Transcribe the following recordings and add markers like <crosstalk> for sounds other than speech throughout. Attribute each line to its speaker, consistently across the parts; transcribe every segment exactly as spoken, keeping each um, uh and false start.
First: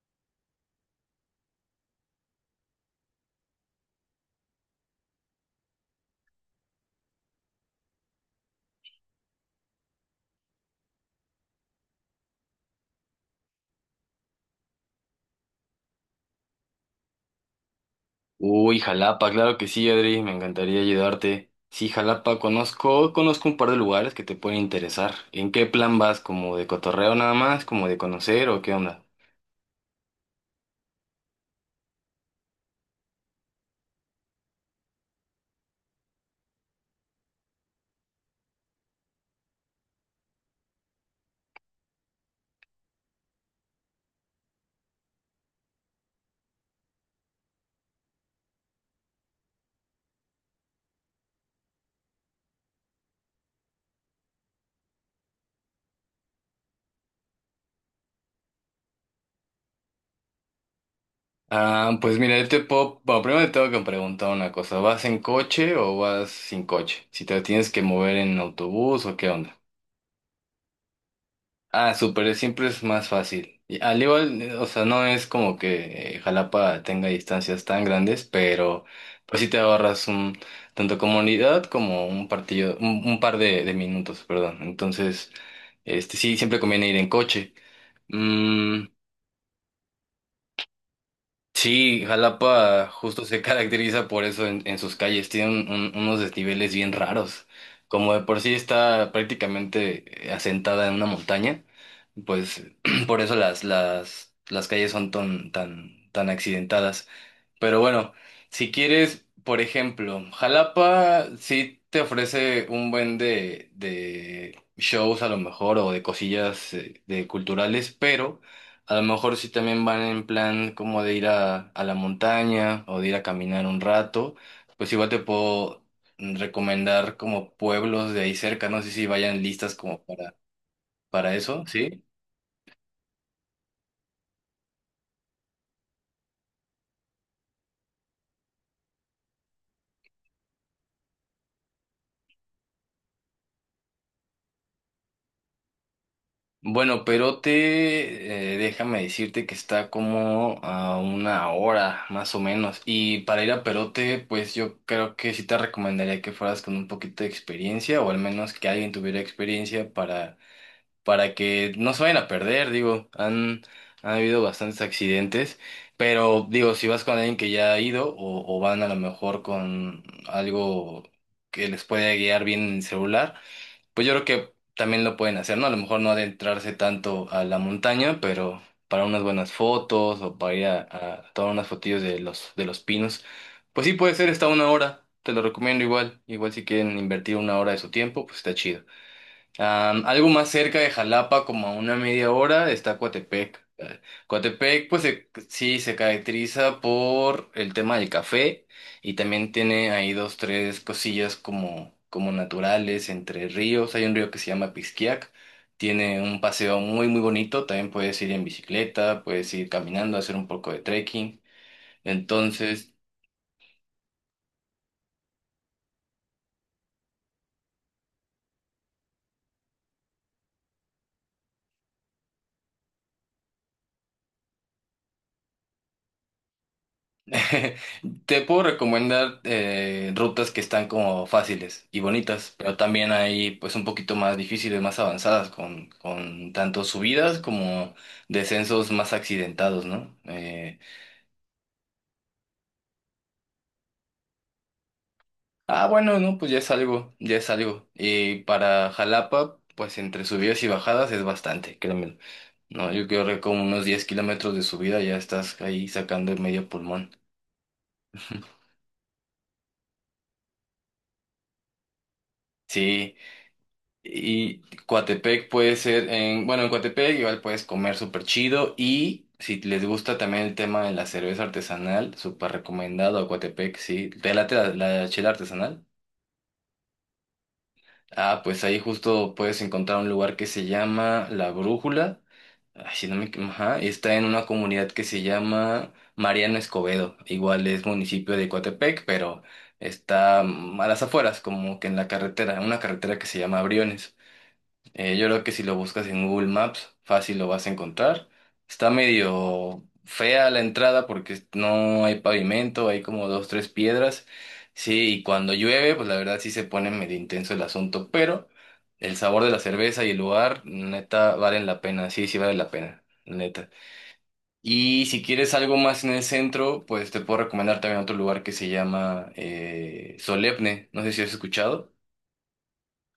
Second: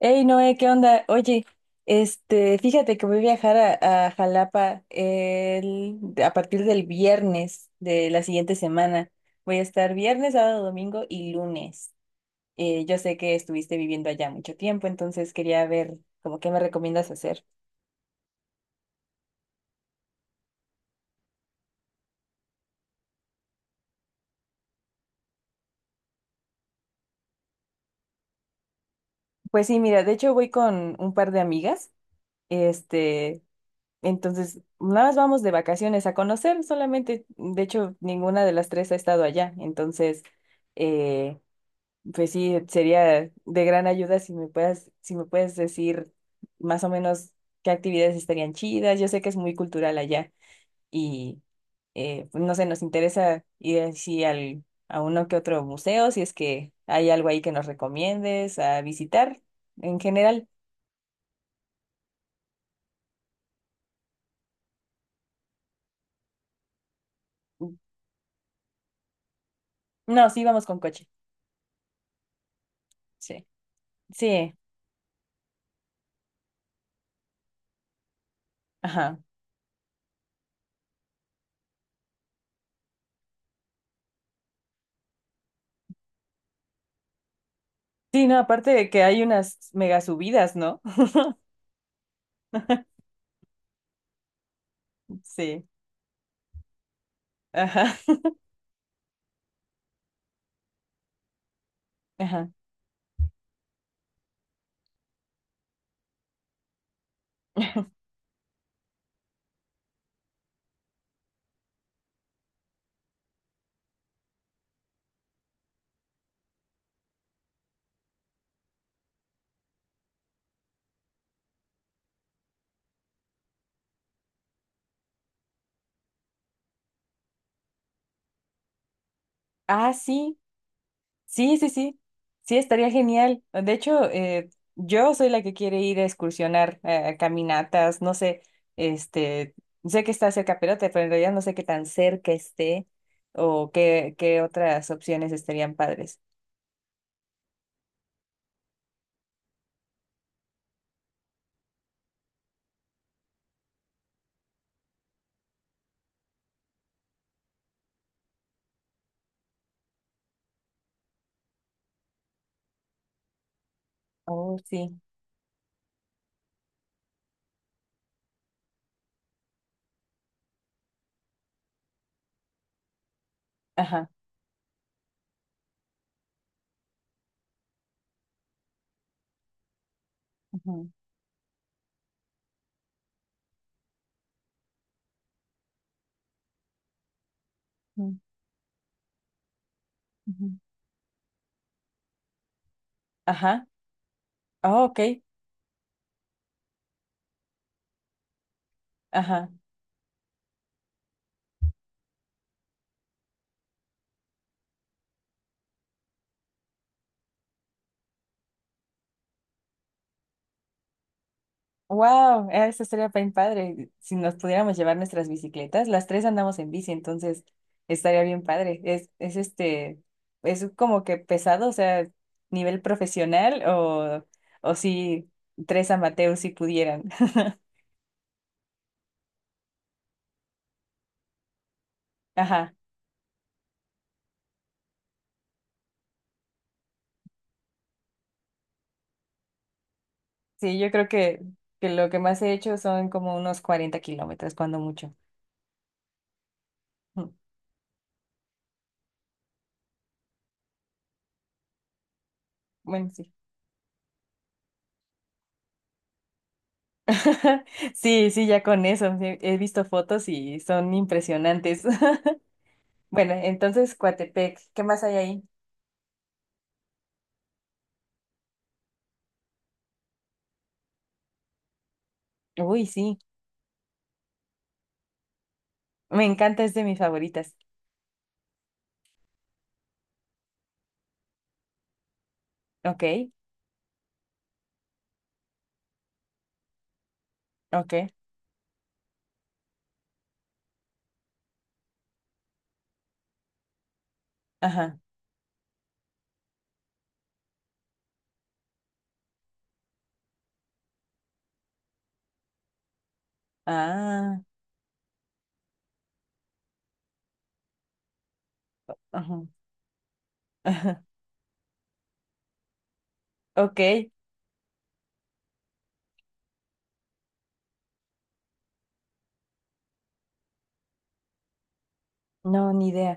Speaker 1: Hey Noé, ¿qué onda? Oye, este, fíjate que voy a viajar a, a Jalapa el- a partir del viernes de la siguiente semana. Voy a estar viernes, sábado, domingo y lunes. Eh, yo sé que estuviste viviendo allá mucho tiempo, entonces quería ver como qué me recomiendas hacer.
Speaker 2: Uy, Jalapa, claro que sí, Adri, me encantaría ayudarte. Sí, Jalapa, conozco, conozco un par de lugares que te pueden interesar. ¿En qué plan vas? ¿Como de cotorreo nada más? ¿Como de conocer o qué onda?
Speaker 1: Pues sí, mira, de hecho voy con un par de amigas. Este, entonces nada más vamos de vacaciones a conocer solamente. De hecho, ninguna de las tres ha estado allá, entonces. eh, Pues sí, sería de gran ayuda si me puedas, si me puedes decir más o menos qué actividades estarían chidas. Yo sé que es muy cultural allá y eh, pues no sé, nos interesa ir así al, a uno que otro museo, si es que hay algo ahí que nos recomiendes a visitar en general.
Speaker 2: Ah, pues mira, yo te puedo... Bueno, primero te tengo que preguntar una cosa. ¿Vas en coche o vas sin coche? Si te tienes que mover en autobús o qué onda.
Speaker 1: No, sí, vamos con coche.
Speaker 2: Ah, súper, siempre es más
Speaker 1: Sí.
Speaker 2: fácil. Y al igual, eh,
Speaker 1: Sí,
Speaker 2: o sea, no es como que eh, Jalapa tenga distancias tan grandes, pero
Speaker 1: ajá.
Speaker 2: pues sí te ahorras un, tanto comunidad como un partido, un, un par de, de minutos, perdón. Entonces, este sí, siempre conviene ir en coche.
Speaker 1: Sí, no, aparte
Speaker 2: Mm.
Speaker 1: de que hay unas mega subidas, ¿no?
Speaker 2: Sí, Jalapa
Speaker 1: <laughs>
Speaker 2: justo se <laughs> caracteriza por eso en, en sus calles. Tiene
Speaker 1: Sí.
Speaker 2: un- un- unos desniveles bien raros.
Speaker 1: Ajá.
Speaker 2: Como de por sí está prácticamente eh, asentada en una montaña,
Speaker 1: Ajá.
Speaker 2: pues <clears throat> por eso las, las, las calles son tan, tan, tan accidentadas. Pero bueno, si quieres, por ejemplo, Jalapa sí te ofrece un buen de, de shows a lo mejor o de cosillas eh, de culturales, pero a lo mejor sí también van en plan como de ir a, a la montaña o de ir a caminar un rato, pues igual te puedo recomendar como pueblos de ahí cerca, no sé si vayan listas
Speaker 1: Ah,
Speaker 2: como para,
Speaker 1: sí.
Speaker 2: para
Speaker 1: Sí,
Speaker 2: eso,
Speaker 1: sí, sí,
Speaker 2: ¿sí?
Speaker 1: sí, estaría genial. De hecho, eh, yo soy la que quiere ir a excursionar, eh, a caminatas, no sé, este, sé que está cerca Perote, pero en realidad no sé qué tan cerca esté o qué, qué otras opciones estarían padres.
Speaker 2: Bueno, Perote, eh, déjame decirte que está como a una hora más o menos. Y para ir a Perote, pues yo creo que sí te recomendaría que fueras con un poquito de experiencia o al menos que alguien tuviera experiencia para, para que no se vayan a perder. Digo, han, han habido
Speaker 1: Oh,
Speaker 2: bastantes
Speaker 1: sí,
Speaker 2: accidentes, pero digo, si vas con alguien que ya ha ido o, o van a lo mejor con algo que les pueda guiar bien en el celular. Pues
Speaker 1: ajá,
Speaker 2: yo creo que también lo pueden hacer, ¿no? A lo mejor no adentrarse tanto a la montaña, pero para unas buenas fotos o para ir a,
Speaker 1: ujú,
Speaker 2: a tomar unas fotillos de los, de los pinos. Pues sí puede ser, está una hora, te lo recomiendo igual. Igual si quieren invertir una hora de su
Speaker 1: ujú,
Speaker 2: tiempo, pues está chido. Am, algo más
Speaker 1: ujú.
Speaker 2: cerca de Jalapa, como a una media hora, está Coatepec.
Speaker 1: Ajá,
Speaker 2: Eh,
Speaker 1: oh,
Speaker 2: Coatepec,
Speaker 1: ok,
Speaker 2: pues se- sí, se caracteriza por el tema del café y
Speaker 1: ajá.
Speaker 2: también tiene ahí dos, tres cosillas como, como naturales entre ríos. Hay un río que se llama Pisquiac, tiene un paseo muy, muy bonito. También puedes ir en bicicleta, puedes ir caminando, hacer un poco de trekking.
Speaker 1: Wow, eso
Speaker 2: Entonces,
Speaker 1: estaría bien padre. Si nos pudiéramos llevar nuestras bicicletas, las tres andamos en bici, entonces estaría bien padre. Es, es este, es como que pesado, o sea, nivel profesional o, o si tres amateurs si pudieran. <laughs>
Speaker 2: <laughs> te puedo recomendar eh, rutas que están como fáciles y bonitas,
Speaker 1: Ajá.
Speaker 2: pero también hay pues un poquito más difíciles, más avanzadas, con, con tanto subidas como descensos más accidentados, ¿no?
Speaker 1: Sí,
Speaker 2: Eh,
Speaker 1: yo creo que, que lo que más he hecho son como unos cuarenta kilómetros, cuando mucho.
Speaker 2: ah, bueno, no, pues ya es algo,
Speaker 1: Mm,
Speaker 2: ya es algo. Y para Jalapa, pues entre subidas y bajadas es bastante, créeme. No, yo
Speaker 1: bueno,
Speaker 2: creo
Speaker 1: sí.
Speaker 2: que como unos diez kilómetros de subida ya estás ahí sacando el medio pulmón.
Speaker 1: <laughs> Sí, sí, ya
Speaker 2: <laughs>
Speaker 1: con eso. He he visto fotos y son impresionantes. <laughs>
Speaker 2: Sí.
Speaker 1: Bueno, entonces Coatepec,
Speaker 2: Y
Speaker 1: ¿qué más hay ahí?
Speaker 2: Coatepec puede ser en, bueno, en Coatepec igual puedes comer súper chido y si les gusta también el tema de la cerveza artesanal, súper
Speaker 1: Uy, sí,
Speaker 2: recomendado a Coatepec, sí. ¿Te late la, la chela artesanal?
Speaker 1: me encanta, es de mis favoritas.
Speaker 2: Ah, pues ahí justo puedes encontrar un lugar que se llama La Brújula. Ay, si no me,
Speaker 1: Ok,
Speaker 2: equi- ajá, está en una comunidad que se llama Mariano Escobedo. Igual es
Speaker 1: ok,
Speaker 2: municipio de Coatepec, pero está mm, a las afueras, como que en la carretera, una carretera que se llama Briones.
Speaker 1: ajá,
Speaker 2: Eh, yo creo que si lo buscas en Google Maps, fácil lo vas a encontrar. Está medio fea la entrada porque no hay pavimento, hay como dos, tres piedras.
Speaker 1: ah,
Speaker 2: Sí, y cuando llueve, pues la verdad sí se pone medio intenso el asunto, pero el
Speaker 1: ajá,
Speaker 2: sabor de la cerveza y el lugar,
Speaker 1: ajá,
Speaker 2: neta, valen la pena. Sí, sí vale la pena, neta.
Speaker 1: ok,
Speaker 2: Y si quieres algo más en el centro, pues te puedo recomendar también otro lugar que se llama eh, Solemne. No sé si has escuchado.
Speaker 1: no, ni idea.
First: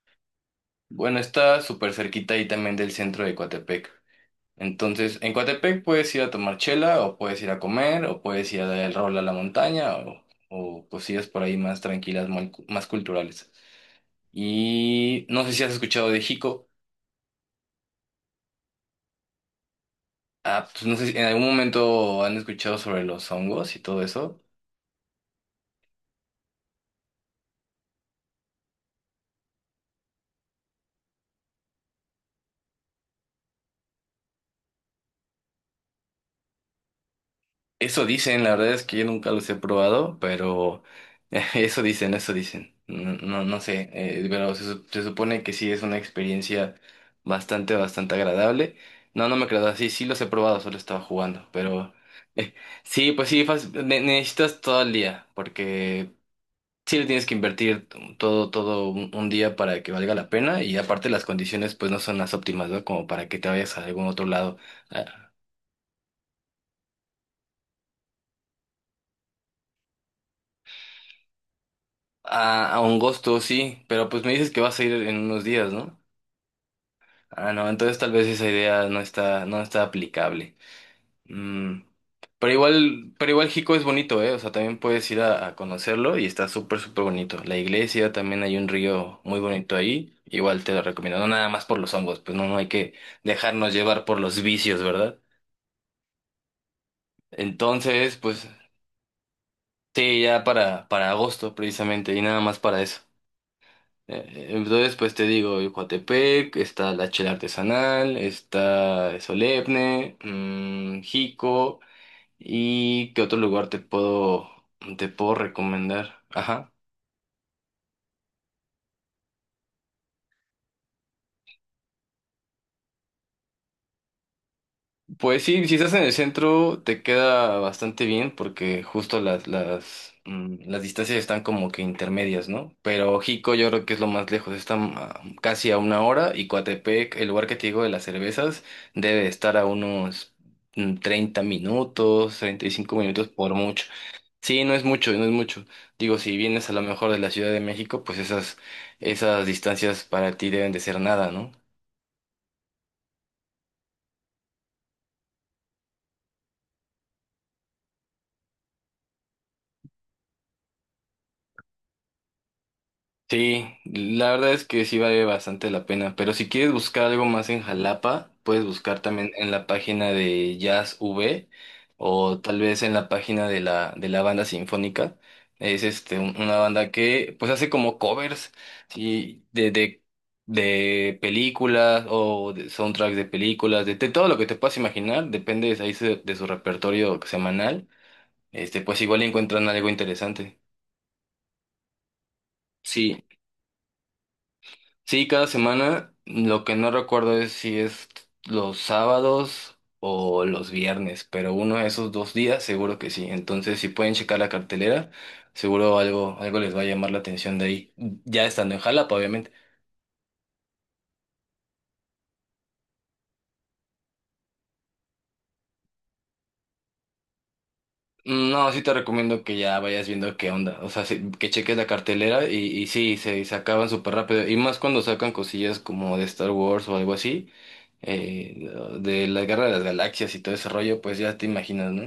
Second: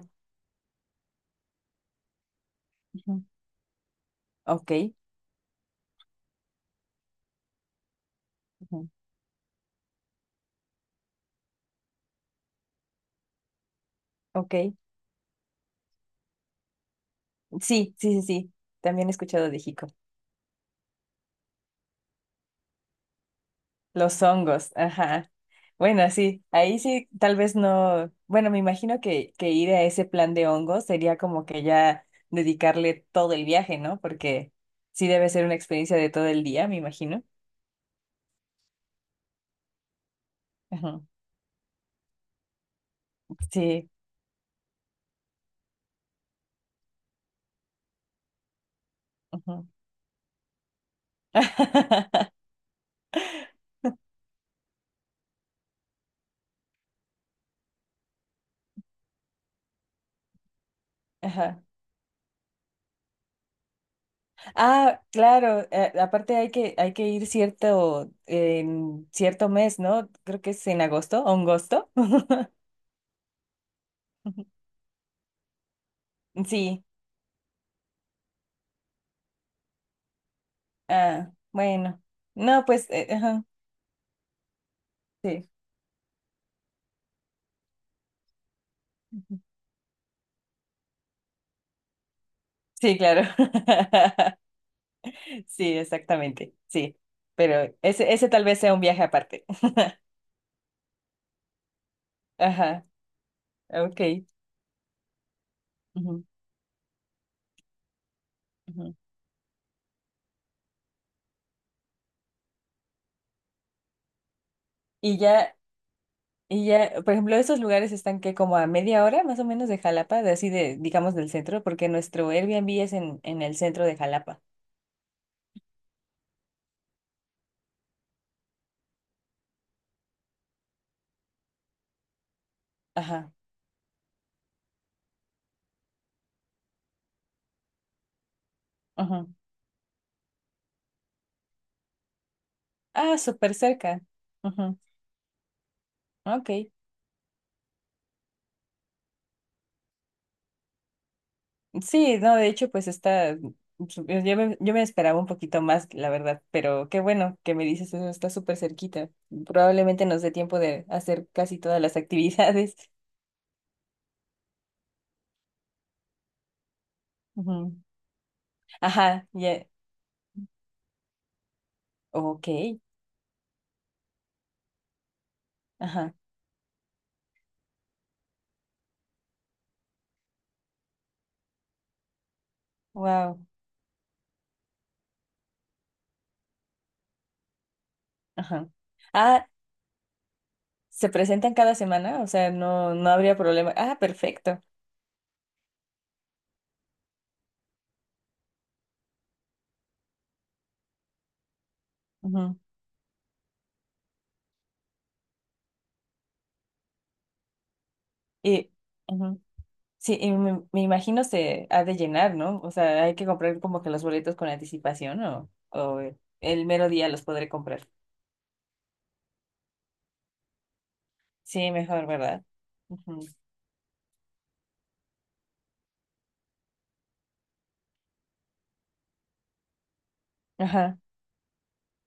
Speaker 2: Bueno, está súper cerquita ahí también del
Speaker 1: Ujú,
Speaker 2: centro de Coatepec.
Speaker 1: ok,
Speaker 2: Entonces, en Coatepec puedes ir a tomar chela, o puedes ir a comer, o puedes ir a dar
Speaker 1: ujú,
Speaker 2: el rol a la montaña, o, o cosillas por ahí más tranquilas, muy cu- más culturales.
Speaker 1: ok,
Speaker 2: Y no sé si has escuchado de Jico.
Speaker 1: sí, sí, sí, sí, también he escuchado de Jico.
Speaker 2: Ah, pues no sé si en algún momento han escuchado sobre los hongos y todo
Speaker 1: Los
Speaker 2: eso.
Speaker 1: hongos, ajá. Bueno, sí, ahí sí, tal vez no, bueno, me imagino que, que ir a ese plan de hongos sería como que ya dedicarle todo el viaje, ¿no? Porque sí debe ser una experiencia de todo el día, me imagino.
Speaker 2: Eso dicen, la verdad es que yo nunca los he probado, pero <laughs> eso dicen, eso dicen. No, no, no sé,
Speaker 1: Sí.
Speaker 2: eh, pero se, su- se supone que sí es una experiencia bastante, bastante agradable. No, no me quedado
Speaker 1: Ujú.
Speaker 2: así, sí los he probado, solo estaba jugando, pero
Speaker 1: <laughs>
Speaker 2: <laughs> eh, sí, pues sí, fas- ne- necesitas todo el día, porque sí le tienes que invertir todo, todo un, un día para que valga la pena y aparte las
Speaker 1: Ajá.
Speaker 2: condiciones pues no son las óptimas, ¿no? Como para que te vayas a algún otro lado.
Speaker 1: Ah, claro, eh, aparte hay que, hay que ir cierto, en cierto mes, ¿no? Creo que es en agosto, agosto. <laughs>
Speaker 2: A, a un gusto, sí, pero pues me
Speaker 1: Ujú.
Speaker 2: dices que vas a ir en unos días, ¿no?
Speaker 1: Sí,
Speaker 2: Ah, no, entonces tal vez esa idea no está, no está aplicable.
Speaker 1: ah,
Speaker 2: Mm.
Speaker 1: bueno.
Speaker 2: Pero
Speaker 1: No, pues, eh,
Speaker 2: igual, pero
Speaker 1: ajá,
Speaker 2: igual Jico es bonito, ¿eh? O sea, también puedes ir a,
Speaker 1: sí.
Speaker 2: a conocerlo y está súper, súper bonito. La iglesia, también hay un río muy
Speaker 1: Ujú.
Speaker 2: bonito ahí. Igual te lo recomiendo. No nada más por los hongos, pues no, no hay que
Speaker 1: Sí, claro.
Speaker 2: dejarnos llevar por los
Speaker 1: <laughs>
Speaker 2: vicios, ¿verdad?
Speaker 1: Sí, exactamente, sí. Pero ese,
Speaker 2: Entonces,
Speaker 1: ese tal
Speaker 2: pues
Speaker 1: vez sea un viaje aparte. <laughs>
Speaker 2: sí, ya para, para agosto precisamente y nada más para
Speaker 1: Ajá,
Speaker 2: eso.
Speaker 1: ok.
Speaker 2: Eh, Entonces, pues te digo, el
Speaker 1: Ujú,
Speaker 2: Coatepec, está la chela artesanal,
Speaker 1: ujú.
Speaker 2: está Solemne, mm, Jico, y ¿qué otro lugar te puedo, te
Speaker 1: Y
Speaker 2: puedo
Speaker 1: ya
Speaker 2: recomendar?
Speaker 1: Y
Speaker 2: Ajá.
Speaker 1: ya, por ejemplo, esos lugares están que como a media hora más o menos de Jalapa, de así de, digamos, del centro, porque nuestro Airbnb es en, en el centro de Jalapa.
Speaker 2: Pues sí, si estás en el centro te queda bastante bien porque justo las, las, mm, las distancias están como que intermedias, ¿no? Pero
Speaker 1: Ajá,
Speaker 2: Jico yo creo que es lo más lejos, está mm, casi a una hora y Coatepec, el lugar que te digo de las cervezas,
Speaker 1: ajá.
Speaker 2: debe estar a unos mm, treinta minutos, treinta y cinco
Speaker 1: Ah,
Speaker 2: minutos por
Speaker 1: súper
Speaker 2: mucho.
Speaker 1: cerca.
Speaker 2: Sí, no
Speaker 1: Ajá,
Speaker 2: es mucho, no es mucho. Digo, si
Speaker 1: ok.
Speaker 2: vienes a lo mejor de la Ciudad de México, pues esas, esas distancias para ti deben de ser nada, ¿no?
Speaker 1: Sí, no, de hecho, pues está, yo me, yo me esperaba un poquito más, la verdad, pero qué bueno que me dices eso, está súper cerquita. Probablemente nos dé tiempo de hacer casi todas las <laughs> actividades.
Speaker 2: Sí, la verdad es que sí vale bastante la pena, pero si quieres buscar algo más en
Speaker 1: Ujú.
Speaker 2: Jalapa, puedes buscar
Speaker 1: Ajá,
Speaker 2: también en la
Speaker 1: ya,
Speaker 2: página de Jazz V o
Speaker 1: ok,
Speaker 2: tal vez en la página de la, de la banda sinfónica. Es
Speaker 1: ajá,
Speaker 2: este, un- una banda que pues hace como covers, sí, de, de, de películas o de soundtracks de
Speaker 1: wow,
Speaker 2: películas, de, de todo lo que te puedas imaginar, depende de, ahí su- de su repertorio semanal.
Speaker 1: ajá.
Speaker 2: Este, pues igual
Speaker 1: Ah,
Speaker 2: encuentran algo interesante.
Speaker 1: ¿se presentan cada semana? O sea, no, no
Speaker 2: Sí,
Speaker 1: habría problema. Ah, perfecto.
Speaker 2: sí, cada semana. Lo que no recuerdo es si es los sábados o los viernes, pero uno de esos dos
Speaker 1: Ujú.
Speaker 2: días seguro que sí. Entonces, si pueden checar la cartelera, seguro algo, algo les va a llamar la atención de ahí. Ya
Speaker 1: Y,
Speaker 2: estando en Jalapa,
Speaker 1: ujú.
Speaker 2: obviamente.
Speaker 1: Sí, y me, me imagino se ha de llenar, ¿no? O sea, hay que comprar como que los boletos con anticipación o, o el mero día los podré comprar.
Speaker 2: No, sí te recomiendo que ya vayas viendo qué onda. O sea, sí, que
Speaker 1: Sí,
Speaker 2: cheques la
Speaker 1: mejor, ¿verdad?
Speaker 2: cartelera y, y sí,
Speaker 1: Ujú.
Speaker 2: se, se acaban súper rápido. Y más cuando sacan cosillas como de Star Wars o algo así, eh, de la Guerra de las Galaxias y todo ese
Speaker 1: Ajá.
Speaker 2: rollo, pues ya te imaginas, ¿no?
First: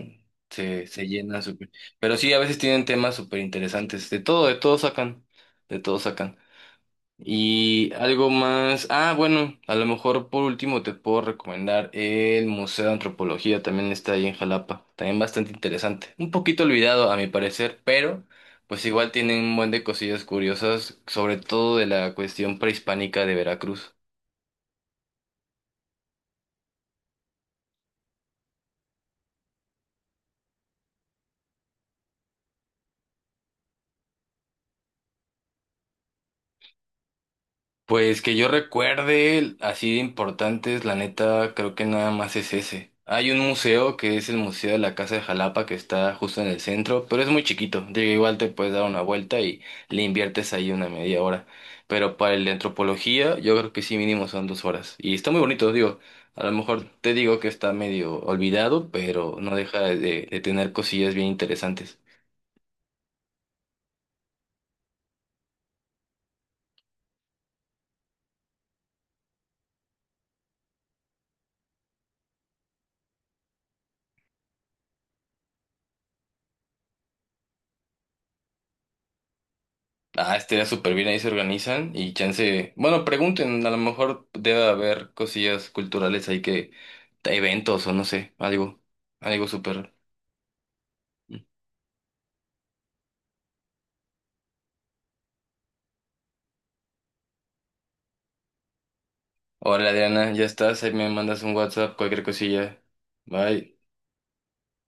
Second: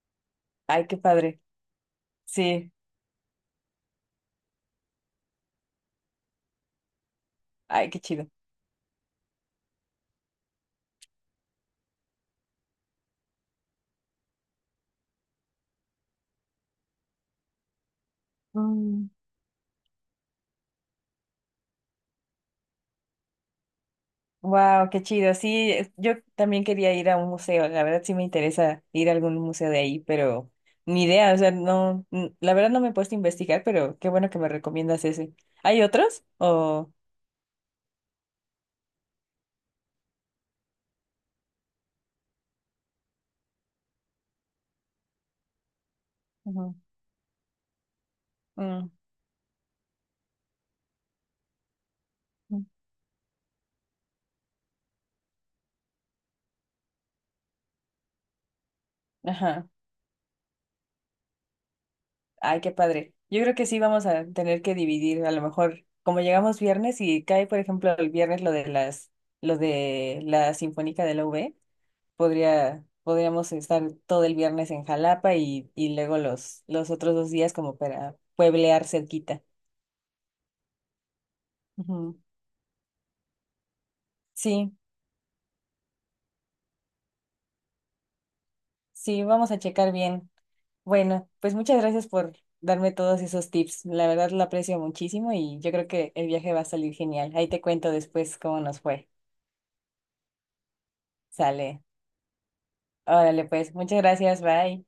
Speaker 2: Se,
Speaker 1: Ay, qué
Speaker 2: se llena
Speaker 1: padre.
Speaker 2: súper. Pero sí, a veces
Speaker 1: Sí.
Speaker 2: tienen temas súper interesantes. De todo, de todo sacan. De todo sacan.
Speaker 1: Ay,
Speaker 2: Y
Speaker 1: qué chido.
Speaker 2: algo más. Ah, bueno, a lo mejor por último te puedo recomendar el Museo de Antropología, también está ahí en Jalapa, también bastante interesante. Un poquito olvidado a mi parecer, pero pues
Speaker 1: Mm.
Speaker 2: igual tienen un buen de cosillas curiosas, sobre todo de la cuestión prehispánica de Veracruz.
Speaker 1: Wow, qué chido. Sí, es- yo también quería ir a un museo. La verdad sí me interesa ir a algún museo de ahí, pero ni idea. O sea, no, n- la verdad no me he puesto a investigar, pero qué bueno que me recomiendas ese. ¿Hay otros? O,
Speaker 2: Pues que yo recuerde, así de importantes, la neta, creo que nada más es ese. Hay un museo que es el Museo de la Casa de Jalapa que está justo en el
Speaker 1: ujú.
Speaker 2: centro, pero es muy chiquito. Digo, igual te puedes dar
Speaker 1: Mm,
Speaker 2: una vuelta y le inviertes ahí una media hora. Pero para el de
Speaker 1: mm.
Speaker 2: antropología, yo creo que sí mínimo son dos horas. Y está muy bonito, digo. A lo mejor te digo que está medio olvidado, pero no
Speaker 1: Ajá.
Speaker 2: deja de, de tener cosillas bien interesantes.
Speaker 1: Ay, qué padre. Yo creo que sí vamos a tener que dividir. A lo mejor, como llegamos viernes y cae, por ejemplo, el viernes lo de las, lo de la Sinfónica de la U V. Podría, podríamos estar todo el viernes en Jalapa y, y luego los, los otros dos días como para pueblear cerquita.
Speaker 2: Ah, estaría súper bien, ahí se organizan y
Speaker 1: Ujú.
Speaker 2: chance, bueno, pregunten, a lo mejor debe
Speaker 1: Sí,
Speaker 2: haber cosillas culturales ahí que, eventos o no sé, algo,
Speaker 1: sí,
Speaker 2: algo
Speaker 1: vamos a checar
Speaker 2: súper.
Speaker 1: bien. Bueno, pues muchas gracias por darme todos esos tips. La verdad lo aprecio muchísimo y yo creo que el viaje va a salir genial. Ahí te cuento después cómo nos fue.
Speaker 2: Hola Adriana, ya estás, ahí me mandas un
Speaker 1: Sale.
Speaker 2: WhatsApp, cualquier cosilla.
Speaker 1: Órale, pues,
Speaker 2: Bye.
Speaker 1: muchas gracias, bye.